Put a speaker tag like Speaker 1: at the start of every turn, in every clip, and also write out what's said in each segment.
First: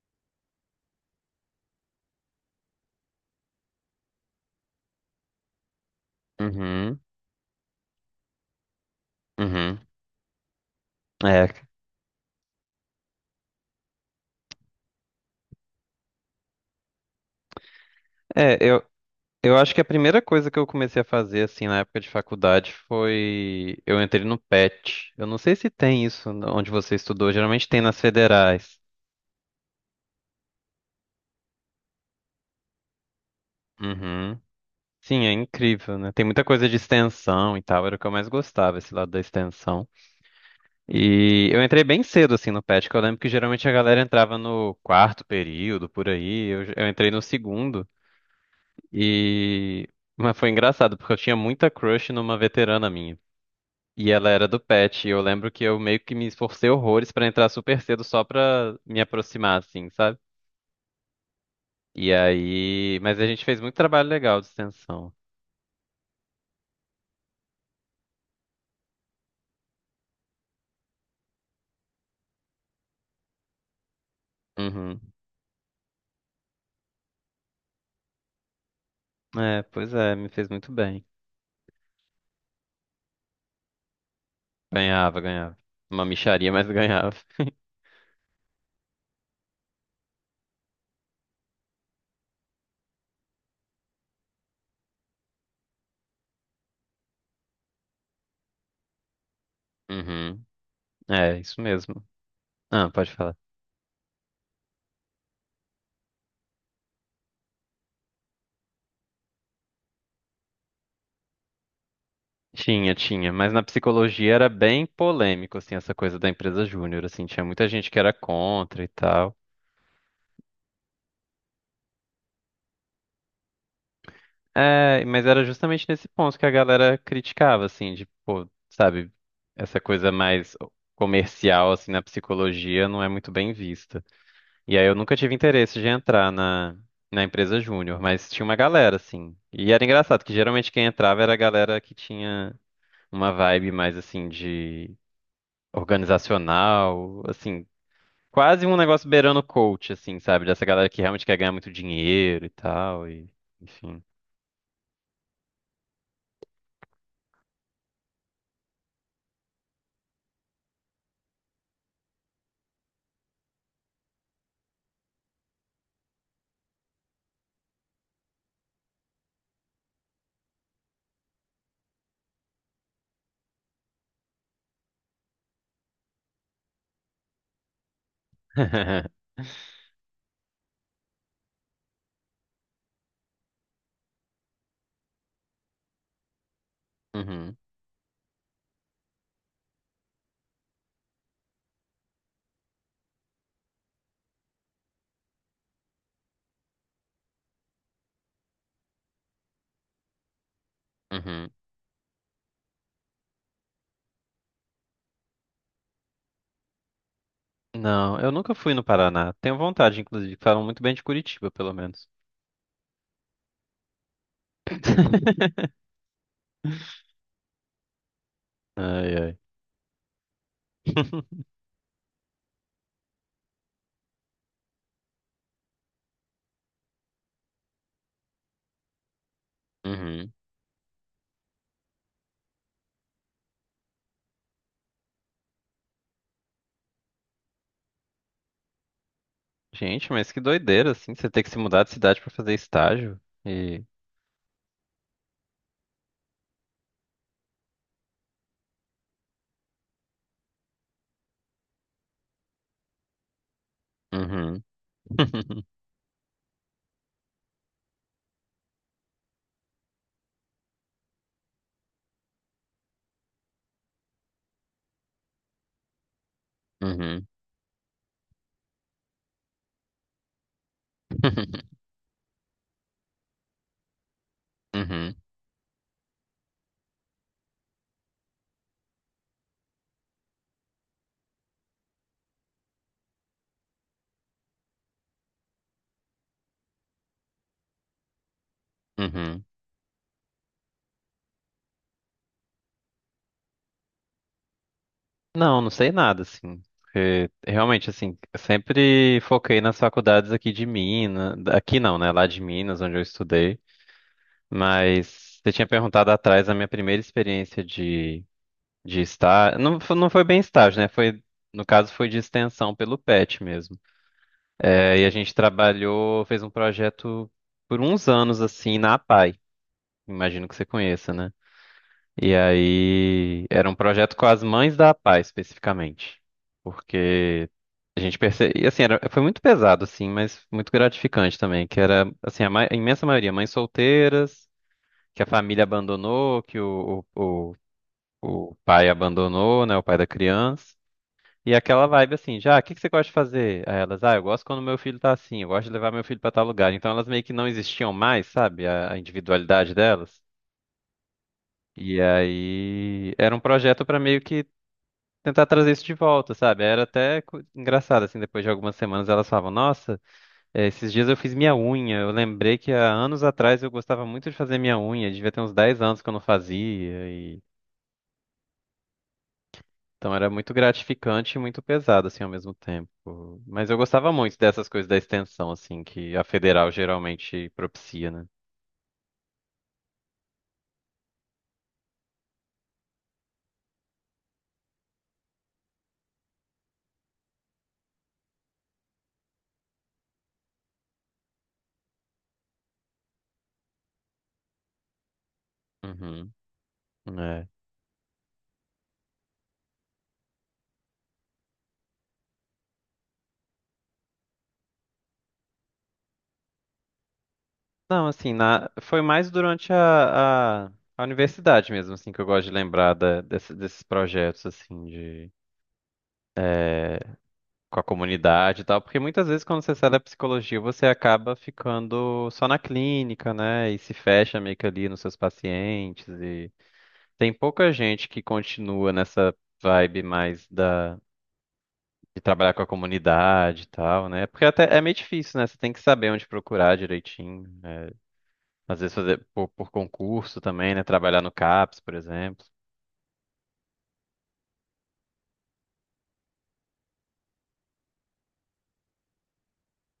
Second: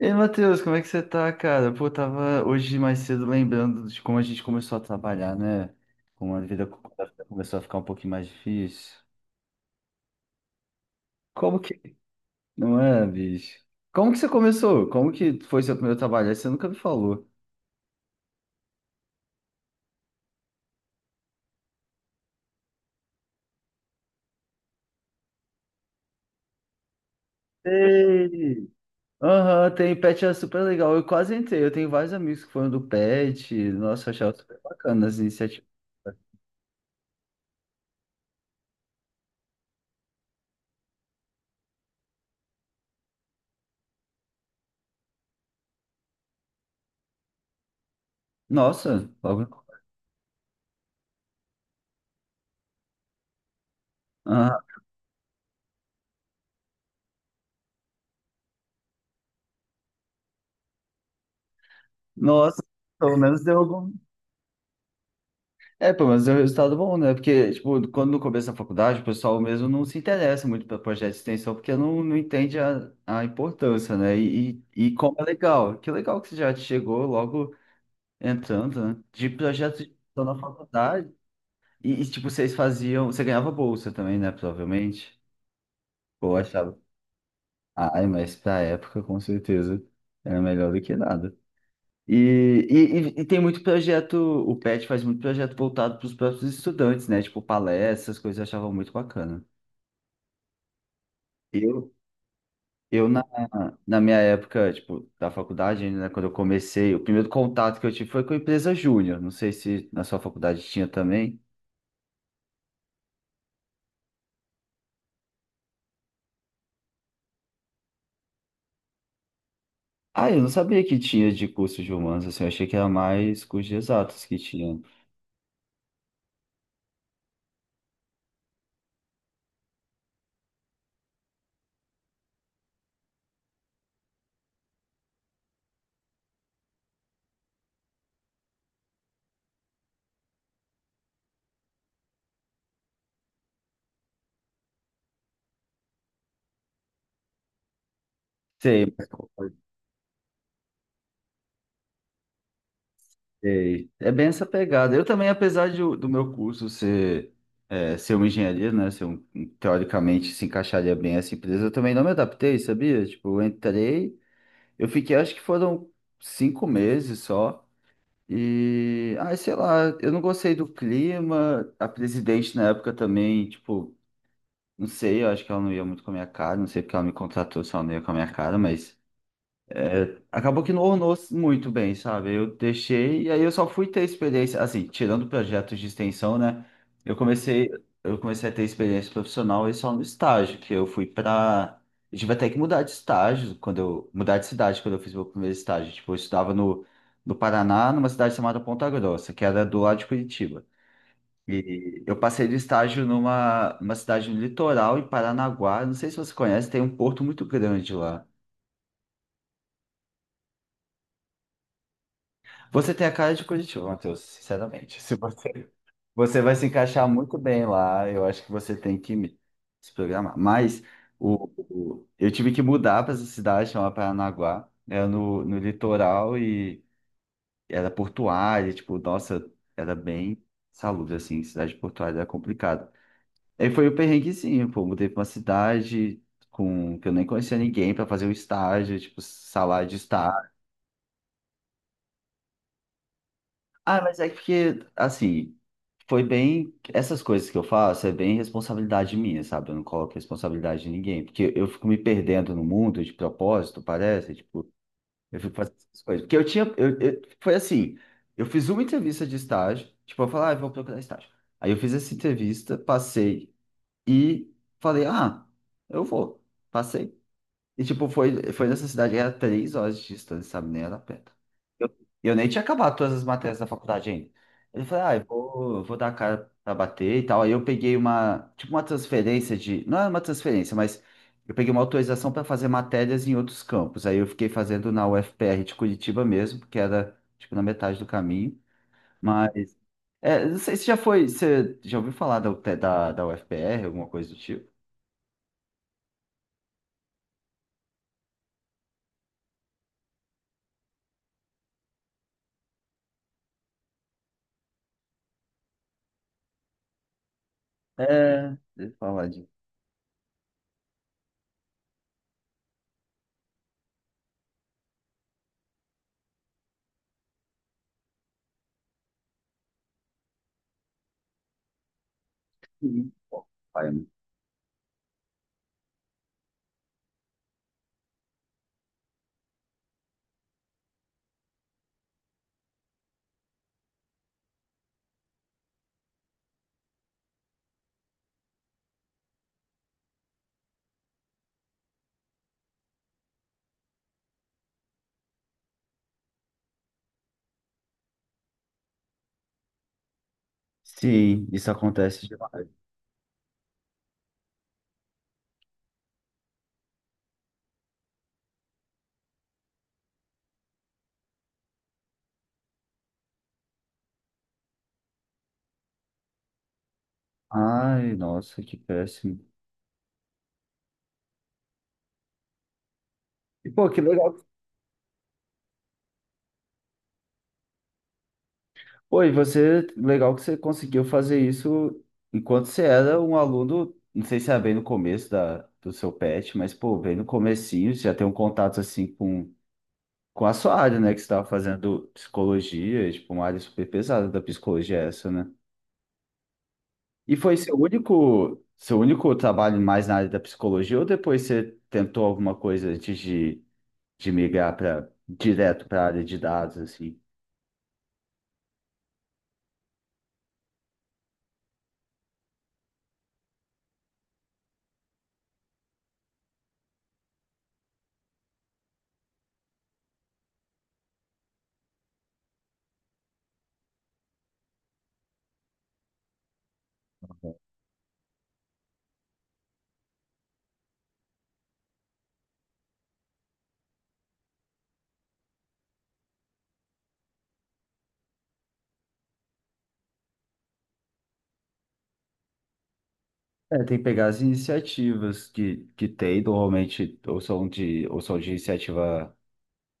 Speaker 1: Ei, Matheus, como é que você tá, cara? Pô, eu tava hoje mais cedo lembrando de como a gente começou a trabalhar, né? Como a vida
Speaker 2: Uhum,
Speaker 1: começou a ficar um pouquinho mais difícil.
Speaker 2: uhum. É,
Speaker 1: Como que... Não é, bicho? Como que você começou? Como que foi seu primeiro trabalho? Aí você nunca me falou.
Speaker 2: é, eu, eu acho que a primeira coisa que eu comecei a fazer, assim, na época de faculdade foi... Eu entrei no PET. Eu não sei se tem isso onde você estudou. Geralmente tem nas
Speaker 1: Ei!
Speaker 2: federais.
Speaker 1: Aham, tem Pet, é super legal. Eu quase entrei. Eu tenho vários amigos que foram do Pet. Nossa, eu achava
Speaker 2: Uhum.
Speaker 1: super bacana as
Speaker 2: Sim, é
Speaker 1: iniciativas.
Speaker 2: incrível, né? Tem muita coisa de extensão e tal. Era o que eu mais gostava, esse lado da extensão. E eu entrei bem cedo, assim, no PET, que eu lembro que geralmente a galera entrava no quarto período, por aí. Eu entrei no segundo.
Speaker 1: Nossa, logo.
Speaker 2: E... Mas foi engraçado, porque eu tinha muita crush numa veterana minha. E ela era
Speaker 1: Aham.
Speaker 2: do pet, e eu lembro que eu meio que me esforcei horrores pra entrar super cedo só pra me aproximar, assim, sabe? E
Speaker 1: Nossa,
Speaker 2: aí.
Speaker 1: pelo
Speaker 2: Mas a gente
Speaker 1: menos deu
Speaker 2: fez muito
Speaker 1: algum.
Speaker 2: trabalho legal de extensão.
Speaker 1: É, pelo menos é um resultado bom, né? Porque, tipo, quando no começo da faculdade, o pessoal mesmo não se interessa muito para projeto de extensão, porque não entende a importância, né? E
Speaker 2: Uhum.
Speaker 1: como é legal. Que legal que você já chegou logo entrando, né? De
Speaker 2: É,
Speaker 1: projeto de
Speaker 2: pois é,
Speaker 1: extensão
Speaker 2: me
Speaker 1: na
Speaker 2: fez muito bem.
Speaker 1: faculdade. Tipo, vocês faziam... Você ganhava bolsa também, né? Provavelmente.
Speaker 2: Ganhava, ganhava. Uma
Speaker 1: Ou
Speaker 2: mixaria, mas
Speaker 1: achava...
Speaker 2: ganhava.
Speaker 1: Ai, mas pra época, com certeza, era melhor do que nada. E, e tem muito projeto, o PET faz muito projeto voltado para os próprios estudantes, né? Tipo, palestras, coisas eu achava muito bacana.
Speaker 2: Uhum. É, isso
Speaker 1: Eu,
Speaker 2: mesmo. Ah,
Speaker 1: eu
Speaker 2: pode
Speaker 1: na,
Speaker 2: falar.
Speaker 1: Na minha época, tipo, da faculdade, né, quando eu comecei, o primeiro contato que eu tive foi com a empresa Júnior. Não sei se na sua faculdade tinha também.
Speaker 2: Tinha, tinha, mas na psicologia era bem polêmico, assim, essa coisa da empresa júnior, assim, tinha muita gente que era contra e tal.
Speaker 1: Ah, eu não sabia que tinha de curso de humanos, assim, eu achei que era mais cursos de exatos que tinha.
Speaker 2: É, mas era justamente nesse ponto que a galera criticava, assim, de, pô, sabe, essa coisa mais comercial, assim, na psicologia não é muito bem vista. E aí eu nunca tive interesse de entrar na empresa júnior, mas tinha uma galera, assim. E era engraçado que geralmente quem entrava era a galera que tinha uma vibe mais, assim, de organizacional, assim, quase um
Speaker 1: Sei,
Speaker 2: negócio beirando coach, assim, sabe, dessa galera que realmente quer ganhar muito dinheiro e tal, e,
Speaker 1: Sei.
Speaker 2: enfim.
Speaker 1: É bem essa pegada. Eu também, apesar de, do meu curso ser, é, ser uma engenharia, né? Ser um teoricamente se encaixaria bem essa empresa, eu também não me adaptei, sabia? Tipo, eu entrei, eu fiquei, acho que foram 5 meses só. E, ai, sei lá, eu não gostei do clima. A presidente na época também, tipo, não sei, eu acho que ela não ia muito com a minha cara, não sei porque ela me contratou, se ela não ia com a minha cara, mas. É, acabou que não ornou muito bem, sabe? Eu deixei e aí eu só fui ter experiência, assim, tirando projetos de extensão, né? Eu
Speaker 2: Uhum,
Speaker 1: comecei, eu comecei a ter experiência profissional e só no estágio, que eu fui pra. Eu tive até que mudar de estágio quando eu mudar de cidade quando eu fiz meu primeiro estágio. Tipo, eu estudava no Paraná, numa cidade chamada Ponta Grossa, que era do lado de Curitiba.
Speaker 2: uhum.
Speaker 1: E eu passei de estágio numa cidade no litoral, em Paranaguá. Não sei se você conhece, tem um porto muito grande
Speaker 2: Não,
Speaker 1: lá.
Speaker 2: eu nunca fui no Paraná. Tenho vontade, inclusive. Falam muito bem de Curitiba, pelo menos.
Speaker 1: Você tem a cara de Curitiba, Matheus, sinceramente. Se você... você vai se encaixar muito bem lá, eu acho que você tem
Speaker 2: Ai, ai.
Speaker 1: que se programar. Mas eu tive que mudar para essa cidade chamada Paranaguá, era no... no litoral e era portuária, tipo, nossa, era
Speaker 2: Uhum.
Speaker 1: bem salubre, assim, cidade portuária era complicada. Aí foi o perrenguezinho, pô, mudei para uma cidade com... que eu nem conhecia ninguém para fazer um estágio, tipo, salário de
Speaker 2: Gente, mas que
Speaker 1: estágio.
Speaker 2: doideira, assim, você ter que se mudar de cidade pra fazer estágio. E.
Speaker 1: Ah, mas é que, assim, foi bem. Essas coisas que eu faço é bem responsabilidade minha, sabe? Eu não coloco responsabilidade de ninguém. Porque eu fico me perdendo no mundo de propósito, parece.
Speaker 2: Uhum.
Speaker 1: Tipo, eu fico fazendo essas coisas. Porque eu tinha. Foi assim: eu fiz uma entrevista de estágio. Tipo, eu falei, ah, eu vou procurar estágio. Aí eu fiz essa entrevista, passei e falei, ah, eu vou. Passei.
Speaker 2: Uhum.
Speaker 1: E, tipo, foi nessa cidade, era 3 horas de distância, sabe? Nem era perto. Eu, eu nem tinha acabado todas as matérias da faculdade ainda. Ele falou,
Speaker 2: Uhum.
Speaker 1: ah, eu vou dar a cara pra bater e tal. Aí eu peguei uma, tipo, uma transferência de. Não era uma transferência, mas eu peguei uma autorização para fazer matérias em outros campos. Aí eu fiquei fazendo na UFPR de Curitiba mesmo, porque era, tipo, na metade do caminho.
Speaker 2: Uhum.
Speaker 1: Mas, é, não sei se já foi. Você já ouviu falar UT da UFPR, alguma coisa do tipo?
Speaker 2: Não, não sei nada, assim. Porque, realmente, assim, eu sempre foquei nas faculdades aqui de Minas. Aqui não, né? Lá de Minas, onde eu estudei. Mas você tinha perguntado atrás a minha primeira experiência de.
Speaker 1: É, deixa eu
Speaker 2: De
Speaker 1: falar de.
Speaker 2: estar. Não, não foi bem estágio, né? Foi, no caso, foi de extensão pelo PET mesmo. É, e a gente trabalhou, fez um projeto por uns anos, assim, na APAE. Imagino que você conheça, né? E aí, era um projeto com as mães da APAE, especificamente. Porque a gente percebe. E assim, era, foi muito pesado, assim, mas muito gratificante também. Que era, assim, a imensa maioria, mães solteiras, que a família abandonou, que o pai abandonou, né? O pai da criança. E aquela vibe assim, já, o que que você gosta de fazer? Aí elas, ah, eu gosto quando meu filho tá assim, eu gosto de levar meu filho pra tal lugar. Então elas meio que não existiam mais, sabe? A individualidade delas.
Speaker 1: Sim, isso
Speaker 2: E
Speaker 1: acontece demais.
Speaker 2: aí era um projeto pra meio que tentar trazer isso de volta, sabe? Era até engraçado, assim, depois de algumas semanas elas falavam, nossa, esses dias eu fiz minha unha. Eu lembrei que há anos atrás eu gostava muito de fazer minha unha, devia ter uns 10 anos que eu não fazia.
Speaker 1: Ai, nossa, que péssimo.
Speaker 2: Então era muito gratificante e muito pesado, assim, ao mesmo tempo.
Speaker 1: E,
Speaker 2: Mas eu
Speaker 1: pô, que
Speaker 2: gostava
Speaker 1: legal.
Speaker 2: muito dessas coisas da extensão, assim, que a federal geralmente propicia, né?
Speaker 1: Oi, você, legal que você conseguiu fazer isso enquanto você era um aluno, não sei se era bem no começo do seu PET, mas, pô, bem no comecinho, você já tem um contato, assim, com a sua área, né, que você estava fazendo psicologia, e, tipo, uma área super pesada da psicologia essa, né?
Speaker 2: Uhum.
Speaker 1: E
Speaker 2: É.
Speaker 1: foi seu único trabalho mais na área da psicologia, ou depois você tentou alguma coisa antes de migrar para direto para a área de dados, assim.
Speaker 2: Não, assim, na... foi mais durante a universidade mesmo, assim, que eu gosto de lembrar desses projetos, assim, de... é, com a comunidade e tal, porque muitas vezes quando você sai da psicologia, você acaba ficando só na clínica, né? E se fecha meio que ali nos seus pacientes. Tem pouca gente que continua nessa vibe mais da de trabalhar com a comunidade e tal, né? Porque até é meio difícil, né? Você tem que saber onde procurar direitinho. É, às vezes fazer por concurso também, né? Trabalhar no CAPS, por exemplo.
Speaker 1: É, tem que pegar as iniciativas que tem, normalmente ou são de iniciativa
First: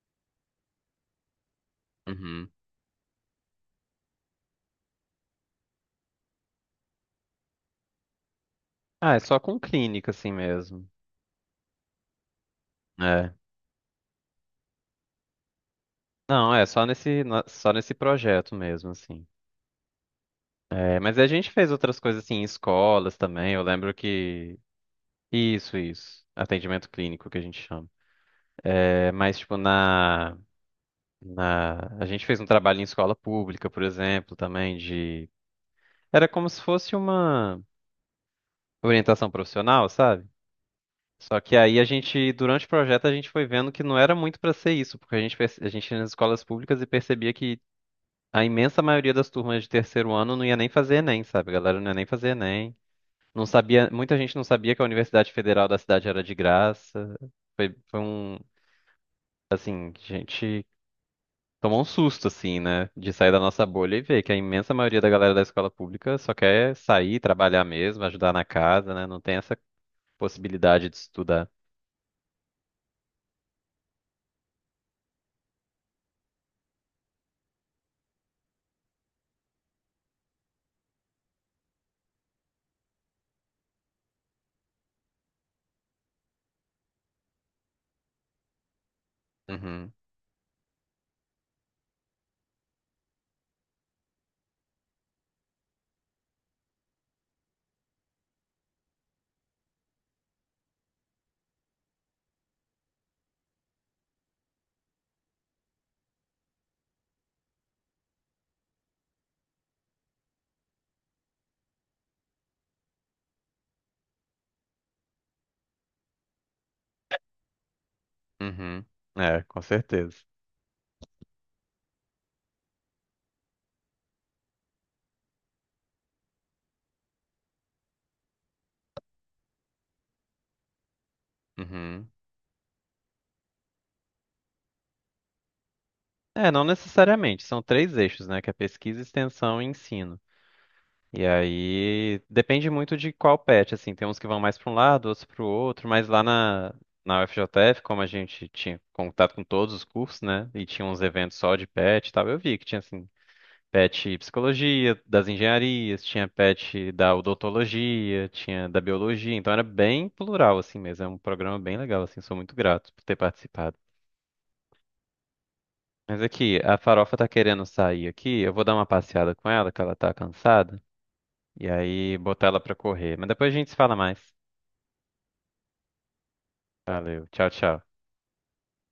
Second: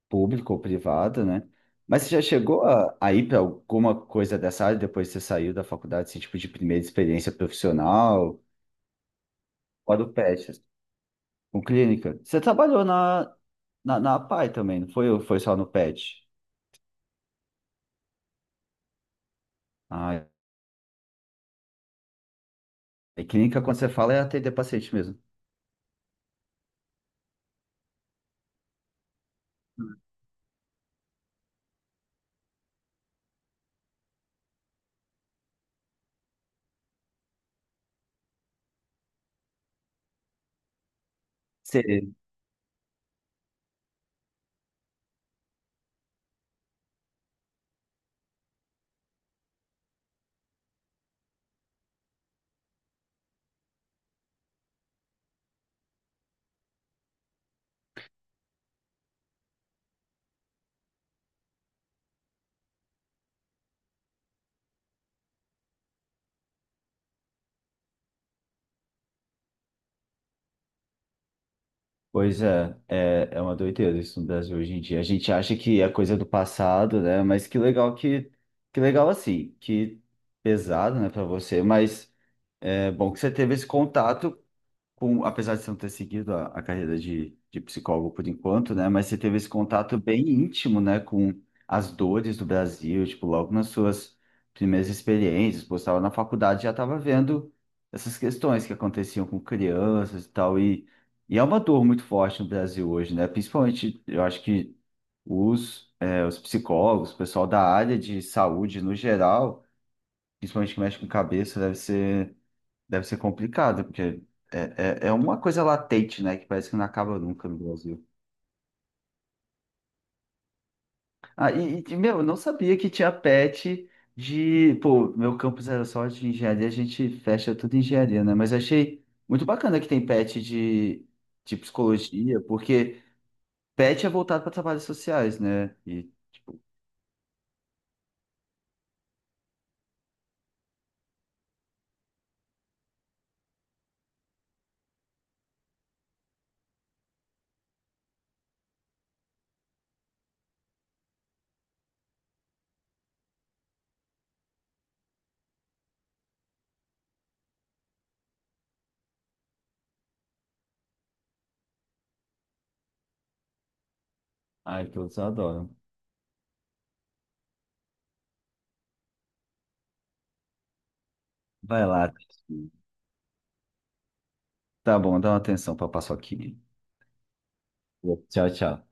Speaker 1: pública ou privada, né? Mas você já
Speaker 2: Uhum.
Speaker 1: chegou a ir para alguma coisa dessa área depois que você saiu da faculdade, assim, tipo de primeira experiência profissional,
Speaker 2: Ah, é só com
Speaker 1: fora
Speaker 2: clínica
Speaker 1: o
Speaker 2: assim
Speaker 1: PET, assim,
Speaker 2: mesmo.
Speaker 1: com clínica? Você trabalhou
Speaker 2: É.
Speaker 1: na APAE também, não foi, foi só no PET?
Speaker 2: Não, é só nesse só nesse projeto mesmo assim.
Speaker 1: Ah,
Speaker 2: É, mas a gente fez outras coisas assim em escolas
Speaker 1: e
Speaker 2: também.
Speaker 1: clínica,
Speaker 2: Eu
Speaker 1: quando você
Speaker 2: lembro
Speaker 1: fala, é atender
Speaker 2: que
Speaker 1: paciente mesmo.
Speaker 2: isso, isso. Atendimento clínico que a gente chama. É, mas tipo na. Na... A gente fez um trabalho em escola pública, por exemplo, também de. Era como se fosse uma orientação profissional, sabe? Só que aí a
Speaker 1: Você
Speaker 2: gente, durante o projeto, a gente foi vendo que não era muito para ser isso, porque a gente, a gente ia nas escolas públicas e percebia que a imensa maioria das turmas de terceiro ano não ia nem fazer Enem, sabe? A galera não ia nem fazer Enem. Não sabia, muita gente não sabia que a Universidade Federal da cidade era de graça. Foi, foi um, assim, gente. Tomou um susto, assim, né? De sair da nossa bolha e ver que a imensa maioria da galera da escola pública só quer sair, trabalhar mesmo, ajudar na casa, né? Não tem essa possibilidade de estudar.
Speaker 1: Pois é, é, é uma doideira isso no Brasil hoje em dia. A gente acha que é coisa do passado, né? Mas que legal assim, que pesado, né, para você, mas é bom que você teve esse contato com, apesar de você não ter seguido a carreira de psicólogo por enquanto, né? Mas você teve esse
Speaker 2: Uhum,
Speaker 1: contato bem íntimo, né, com as dores do Brasil, tipo, logo nas suas primeiras experiências, pô, você estava na faculdade, já estava vendo essas questões que aconteciam com crianças e tal, e é uma dor muito forte no Brasil hoje, né? Principalmente, eu acho que os, é, os psicólogos, o pessoal da área de saúde no geral, principalmente que mexe com cabeça, deve ser Deve ser complicado, porque é, é, é uma coisa latente, né? Que parece que não acaba nunca no Brasil.
Speaker 2: uhum. É, com certeza.
Speaker 1: Ah, e, meu, eu não sabia que tinha PET de. Pô, meu campus era só de engenharia, a gente fecha tudo em engenharia, né? Mas eu achei muito bacana que tem PET de
Speaker 2: Uhum.
Speaker 1: psicologia, porque PET é voltado para trabalhos sociais, né? E,
Speaker 2: É,
Speaker 1: tipo,
Speaker 2: não necessariamente. São três eixos, né? Que é pesquisa, extensão e ensino. E aí depende muito de qual pet, assim. Tem uns que vão mais para um lado, outros para o outro, mas lá na UFJF, como a gente tinha contato com todos os cursos, né? E tinha uns eventos só de pet e tal, eu vi que tinha assim pet psicologia, das engenharias, tinha pet da odontologia, tinha da biologia, então era bem plural assim mesmo, é um programa bem legal assim, sou muito grato por ter participado.
Speaker 1: ai, todos adoram.
Speaker 2: Mas aqui, a Farofa tá querendo sair aqui, eu vou dar uma passeada com ela, que ela tá cansada, e
Speaker 1: Vai lá.
Speaker 2: aí botar ela pra correr. Mas depois a gente se fala mais.
Speaker 1: Tá bom, dá uma atenção pra paçoquinha.
Speaker 2: Valeu, tchau, tchau.
Speaker 1: Tchau, tchau.